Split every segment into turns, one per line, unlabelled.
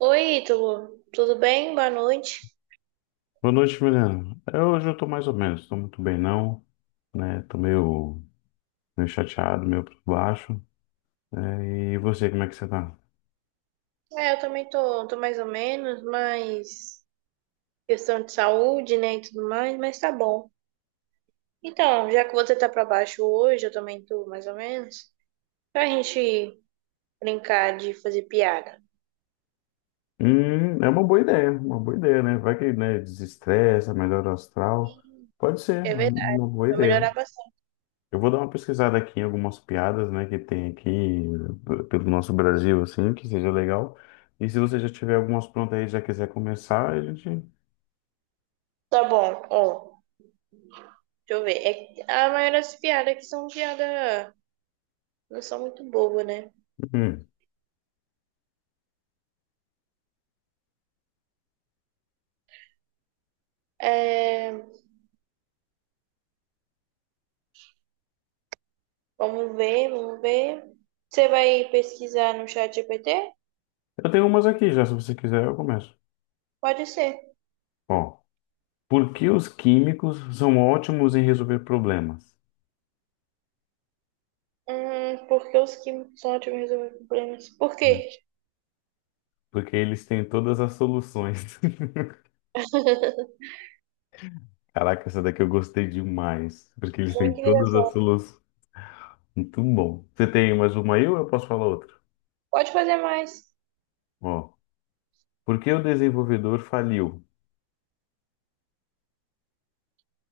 Oi, Ítalo, tudo bem? Boa noite.
Boa noite, Milena. Hoje eu tô mais ou menos, tô muito bem não, né? Tô meio chateado, meio pra baixo. Né? E você, como é que você tá?
Eu também tô, mais ou menos, mas questão de saúde, né, e tudo mais, mas tá bom. Então, já que você tá pra baixo hoje, eu também tô mais ou menos, pra gente brincar de fazer piada.
É uma boa ideia, né? Vai que, né, desestressa, melhora o astral. Pode ser, é
É verdade,
uma boa
vai
ideia.
melhorar bastante.
Eu vou dar uma pesquisada aqui em algumas piadas, né, que tem aqui pelo nosso Brasil, assim, que seja legal. E se você já tiver algumas prontas aí, já quiser começar, a gente...
Tá bom, ó, deixa eu ver. É que a maioria das piadas aqui são piadas, não são muito boas, né?
Hum.
É, vamos ver, vamos ver. Você vai pesquisar no chat GPT?
Eu tenho umas aqui já, se você quiser, eu começo.
Pode ser.
Bom. Por que os químicos são ótimos em resolver problemas?
Porque os que são ótimos em resolver problemas. Por
Hum.
quê?
Porque eles têm todas as soluções. Caraca, essa daqui eu gostei demais. Porque eles têm
Muito
todas as
engraçado.
soluções. Muito bom. Você tem mais uma aí ou eu posso falar outra?
Pode fazer mais.
Ó, por que o desenvolvedor faliu?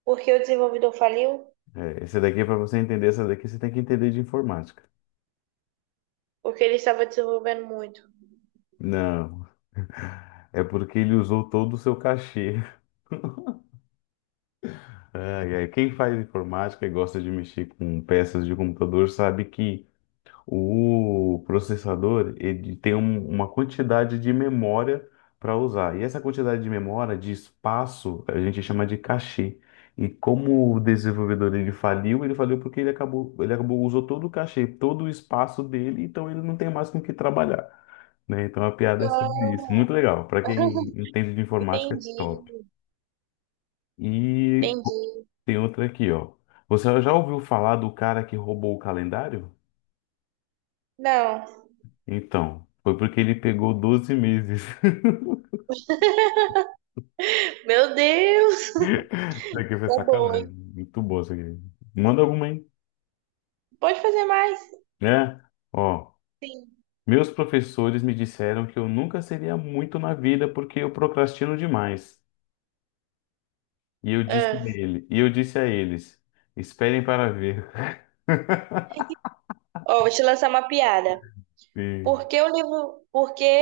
Porque o desenvolvedor faliu?
É, essa daqui, para você entender essa daqui, você tem que entender de informática.
Porque ele estava desenvolvendo muito.
Não, é porque ele usou todo o seu cachê. Ai, ai, quem faz informática e gosta de mexer com peças de computador sabe que o processador, ele tem uma quantidade de memória para usar. E essa quantidade de memória, de espaço, a gente chama de cachê. E como o desenvolvedor ele faliu porque ele acabou, usou todo o cachê, todo o espaço dele, então ele não tem mais com o que trabalhar, né? Então a piada é sobre isso.
Ah,
Muito legal. Para quem entende de informática, é top.
entendi.
E
Entendi.
tem outra aqui, ó. Você já ouviu falar do cara que roubou o calendário?
Não.
Então, foi porque ele pegou 12 meses.
Meu Deus!
Isso aqui foi
Tá bom,
sacanagem.
hein?
Muito bom isso aqui. Manda alguma, hein?
Pode fazer mais?
É. Ó,
Sim.
meus professores me disseram que eu nunca seria muito na vida porque eu procrastino demais. E
Ah,
eu disse a eles, esperem para ver.
ó, vou te lançar uma piada.
E
Por que o livro. Por que.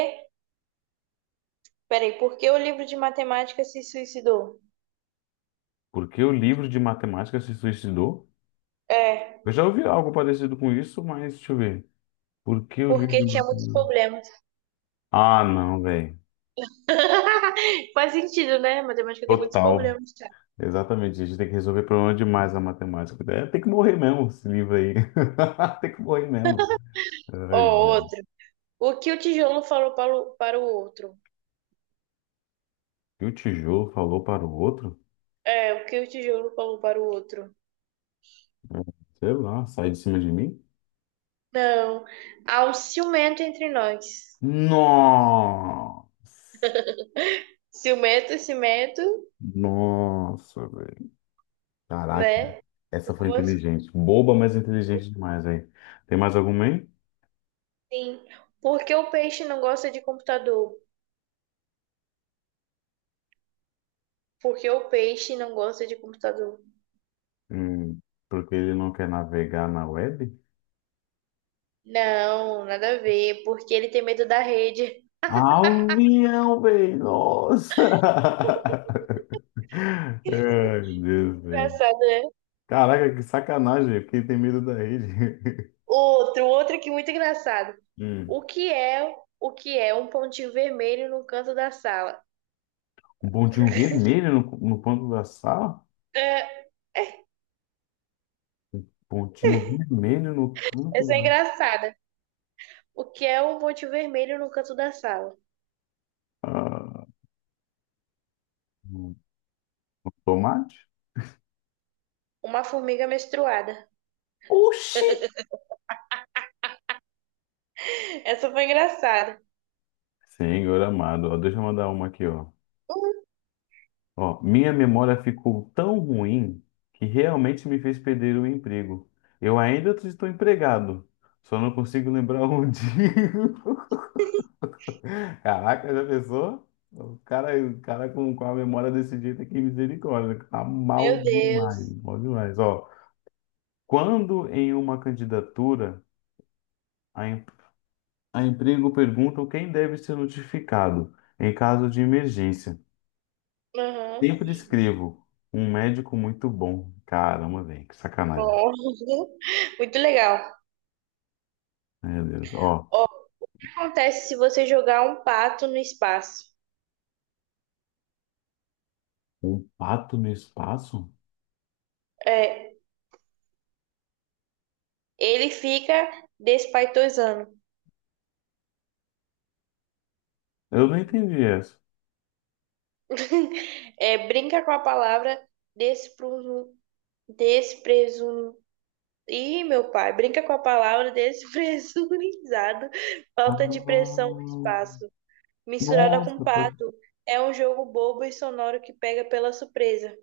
Peraí, por que o livro de matemática se suicidou?
por que o livro de matemática se suicidou?
É,
Eu já ouvi algo parecido com isso, mas deixa eu ver. Por que o livro de
porque tinha muitos
matemática?
problemas.
Ah, não, velho.
Faz sentido, né? Matemática tem muitos
Total.
problemas, cara.
Exatamente, a gente tem que resolver problema demais na matemática. É, tem que morrer mesmo, esse livro aí. Tem que morrer mesmo.
Ó,
Ai, meu...
outro. O que o tijolo falou para o outro?
E o tijolo falou para o outro?
É, o que o tijolo falou para o outro?
Sei lá, sai de cima de mim?
Não. Há um ciumento entre nós.
Nossa!
Ciumento, cimento,
Nossa, velho. Caraca,
né?
essa foi
O outro.
inteligente. Boba, mas inteligente demais aí. Tem mais algum aí?
Sim. Por que o peixe não gosta de computador? Por que o peixe não gosta de computador?
Hum, porque ele não quer navegar na web?
Não, nada a ver. Porque ele tem medo da rede.
Ah, o avião, velho! Nossa! Ai, Deus, velho.
Engraçado, né?
Caraca, que sacanagem. Velho. Quem tem medo da rede?
Outro aqui muito engraçado.
Hum.
O que é um pontinho vermelho no canto da sala?
Um pontinho vermelho no canto da sala?
É,
Pontinho vermelho no canto
essa é
da...
engraçada. O que é um pontinho vermelho no canto da sala?
Ah, um tomate?
Uma formiga menstruada.
Oxi!
Essa foi engraçada.
Senhor amado, ó, deixa eu mandar uma aqui, ó.
Hum.
Ó, minha memória ficou tão ruim que realmente me fez perder o emprego. Eu ainda estou empregado, só não consigo lembrar onde. Caraca, essa pessoa, o cara, com, a memória desse jeito aqui, misericórdia, tá mal
Meu
demais,
Deus.
mal demais. Ó, quando em uma candidatura a, em- a emprego perguntam quem deve ser notificado em caso de emergência,
Aham.
sempre escrevo um médico muito bom. Caramba, velho, que sacanagem.
Bom. Muito legal. O
Meu Deus, ó,
que acontece se você jogar um pato no espaço?
um pato no espaço?
É, ele fica despaitosando.
Eu não entendi essa.
É, brinca com a palavra despru- Despresun... ih, meu pai, brinca com a palavra despresurizado.
Ah,
Falta de pressão no espaço. Misturada com
nossa,
pato. É um jogo bobo e sonoro que pega pela surpresa.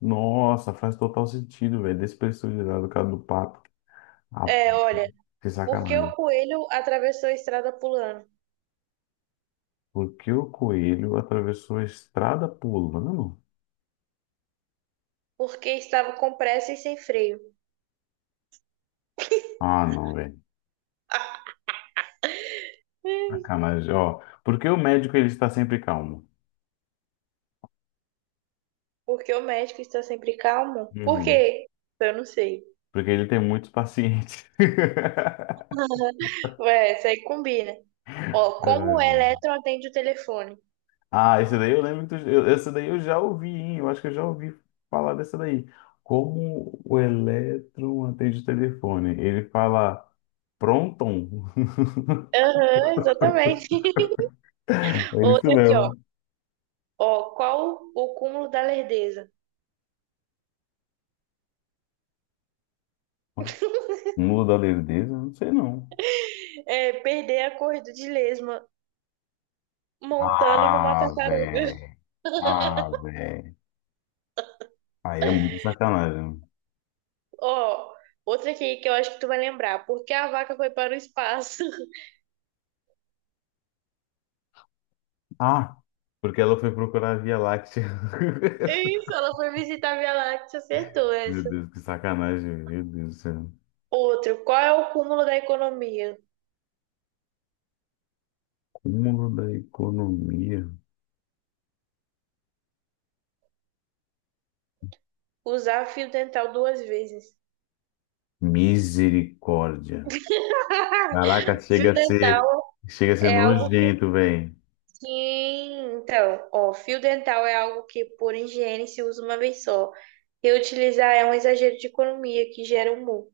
nossa, faz total sentido, velho. Despressurizado o cara do pato. Ah,
É, olha,
que
porque
sacanagem.
o coelho atravessou a estrada pulando?
Porque o coelho atravessou a estrada pulando?
Porque estava com pressa e sem freio.
Ah, não, velho.
Hum.
Sacanagem. Ó, porque o médico ele está sempre calmo?
Porque o médico está sempre calmo? Por
Uhum.
quê? Eu não sei.
Porque ele tem muitos pacientes.
Ué, isso aí combina. Ó, como o
É.
elétron atende o telefone?
Ah, esse daí eu lembro esse daí eu já ouvi, hein? Eu acho que eu já ouvi falar dessa daí. Como o elétron atende o telefone. Ele fala pronton.
Aham, exatamente.
É isso
Outra aqui, ó.
mesmo.
Ó, qual o cúmulo da lerdeza?
Mula da Lerdeza? Não sei não.
É perder a corrida de lesma montando numa
Ah,
tartaruga.
velho. Ah, velho. Aí é muito sacanagem.
Ó, outra aqui que eu acho que tu vai lembrar. Por que a vaca foi para o espaço?
Ah, porque ela foi procurar a Via Láctea.
Isso, ela foi visitar a Via Láctea, acertou
Meu
essa.
Deus, que sacanagem. Meu Deus do céu.
Outro, qual é o cúmulo da economia?
Cúmulo da economia.
Usar fio dental duas vezes.
Misericórdia. Caraca,
Fio dental
chega a ser
é algo
nojento, velho.
que. Então, ó, fio dental é algo que, por higiene, se usa uma vez só. Reutilizar é um exagero de economia que gera um mu.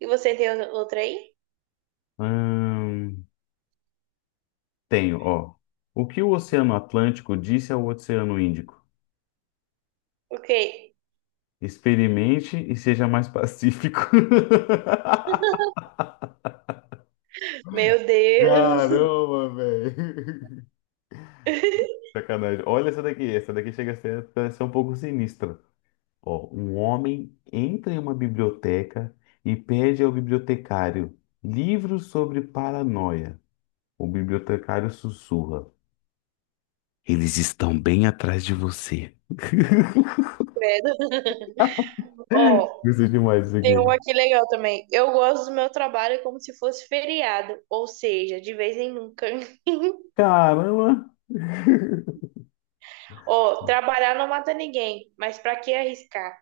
E você tem outra aí?
Hum, tenho, ó. O que o Oceano Atlântico disse ao Oceano Índico?
Ok.
Experimente e seja mais pacífico.
Meu Deus,
Caramba, velho. Sacanagem. Olha essa daqui. Essa daqui chega a ser um pouco sinistra. Ó, um homem entra em uma biblioteca e pede ao bibliotecário livros sobre paranoia. O bibliotecário sussurra. Eles estão bem atrás de você.
credo. Ó,
Gostei demais disso
tem
aqui.
uma aqui legal também. Eu gosto do meu trabalho como se fosse feriado, ou seja, de vez em nunca.
Caramba!
Ó, trabalhar não mata ninguém, mas pra que arriscar?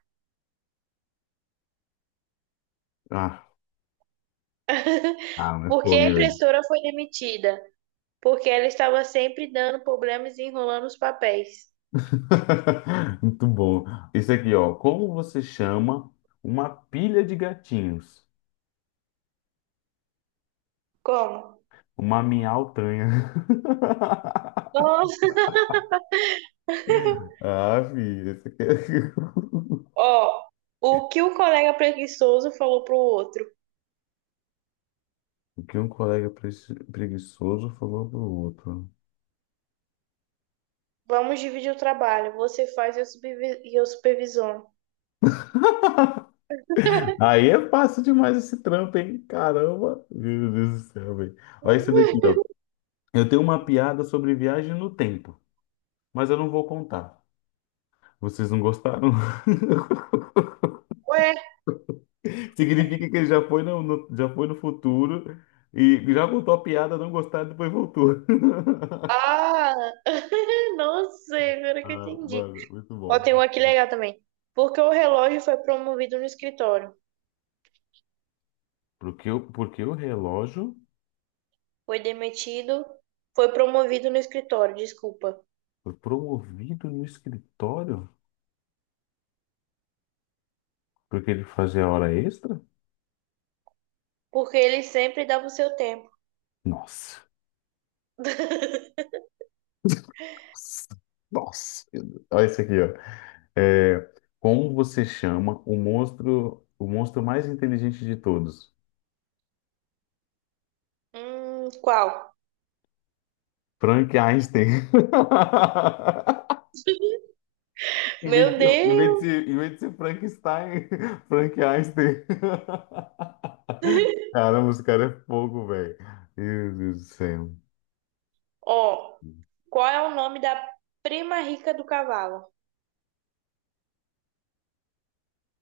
Ah, ah, mas
Porque
pô,
a
né, velho?
impressora foi demitida? Porque ela estava sempre dando problemas e enrolando os papéis.
Muito bom. Isso aqui, ó. Como você chama uma pilha de gatinhos?
Como?
Uma miautanha.
Nossa.
Ah, filho, esse aqui é...
Ó, o que o colega preguiçoso falou pro outro?
O que um colega preguiçoso falou pro outro.
Vamos dividir o trabalho, você faz e eu supervisiono.
Aí é fácil demais esse trampo, hein? Caramba! Meu Deus do céu, velho. Olha esse daqui, ó. Eu tenho uma piada sobre viagem no tempo, mas eu não vou contar. Vocês não gostaram?
Ué,
Significa que ele já foi já foi no futuro e já contou a piada, não gostaram, depois voltou.
ah, nossa, agora que eu
Ah,
entendi.
mano, muito
Ó,
bom.
tem um aqui legal também. Porque o relógio foi promovido no escritório.
Porque o relógio
Foi demitido, foi promovido no escritório, desculpa.
foi promovido no escritório? Porque ele fazia hora extra?
Porque ele sempre dava o seu tempo.
Nossa. Nossa. Nossa, meu Deus. Olha isso aqui, ó. É, como você chama o monstro mais inteligente de todos?
Qual?
Frank Einstein.
Meu
Em vez de,
Deus!
ser- em vez de ser Frankenstein, Frank Einstein. Caramba, esse cara é fogo, velho. Meu Deus do céu.
Ó, qual é o nome da prima rica do cavalo?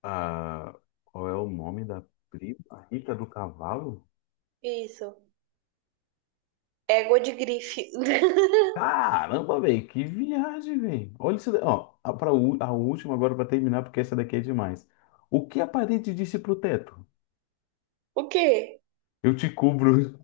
Ah, qual é o nome da prima rica do cavalo?
Isso, égua de grife.
Caramba, velho, que viagem, velho. Olha isso, ó, a última agora para terminar, porque essa daqui é demais. O que a parede disse pro teto?
O quê?
Eu te cubro.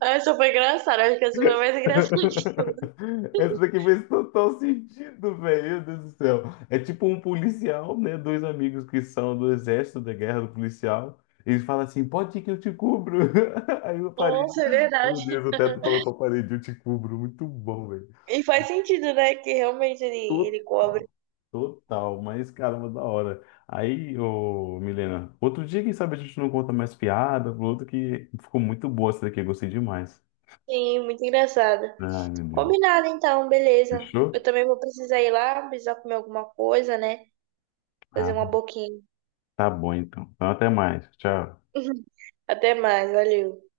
Ah, essa foi engraçada, acho que essa foi mais engraçada.
Essa daqui fez total sentido, velho. Meu Deus do céu. É tipo um policial, né? Dois amigos que são do exército da guerra do policial. Eles falam assim: pode ir que eu te cubro. Aí o parede,
Nossa, é
meu
verdade.
Deus, o teto falou pra parede: eu te cubro. Muito bom, velho.
E faz sentido, né? Que realmente ele cobre.
Total, total. Mas caramba, da hora. Aí, ô Milena, outro dia, quem sabe a gente não conta mais piada, outro que ficou muito boa essa daqui. Eu gostei demais.
Sim, muito engraçado.
Ai, meu Deus.
Combinado, então, beleza. Eu
Fechou?
também vou precisar ir lá, precisar comer alguma coisa, né? Fazer
Ah,
uma boquinha.
tá bom, então. Então, até mais. Tchau.
Até mais, valeu.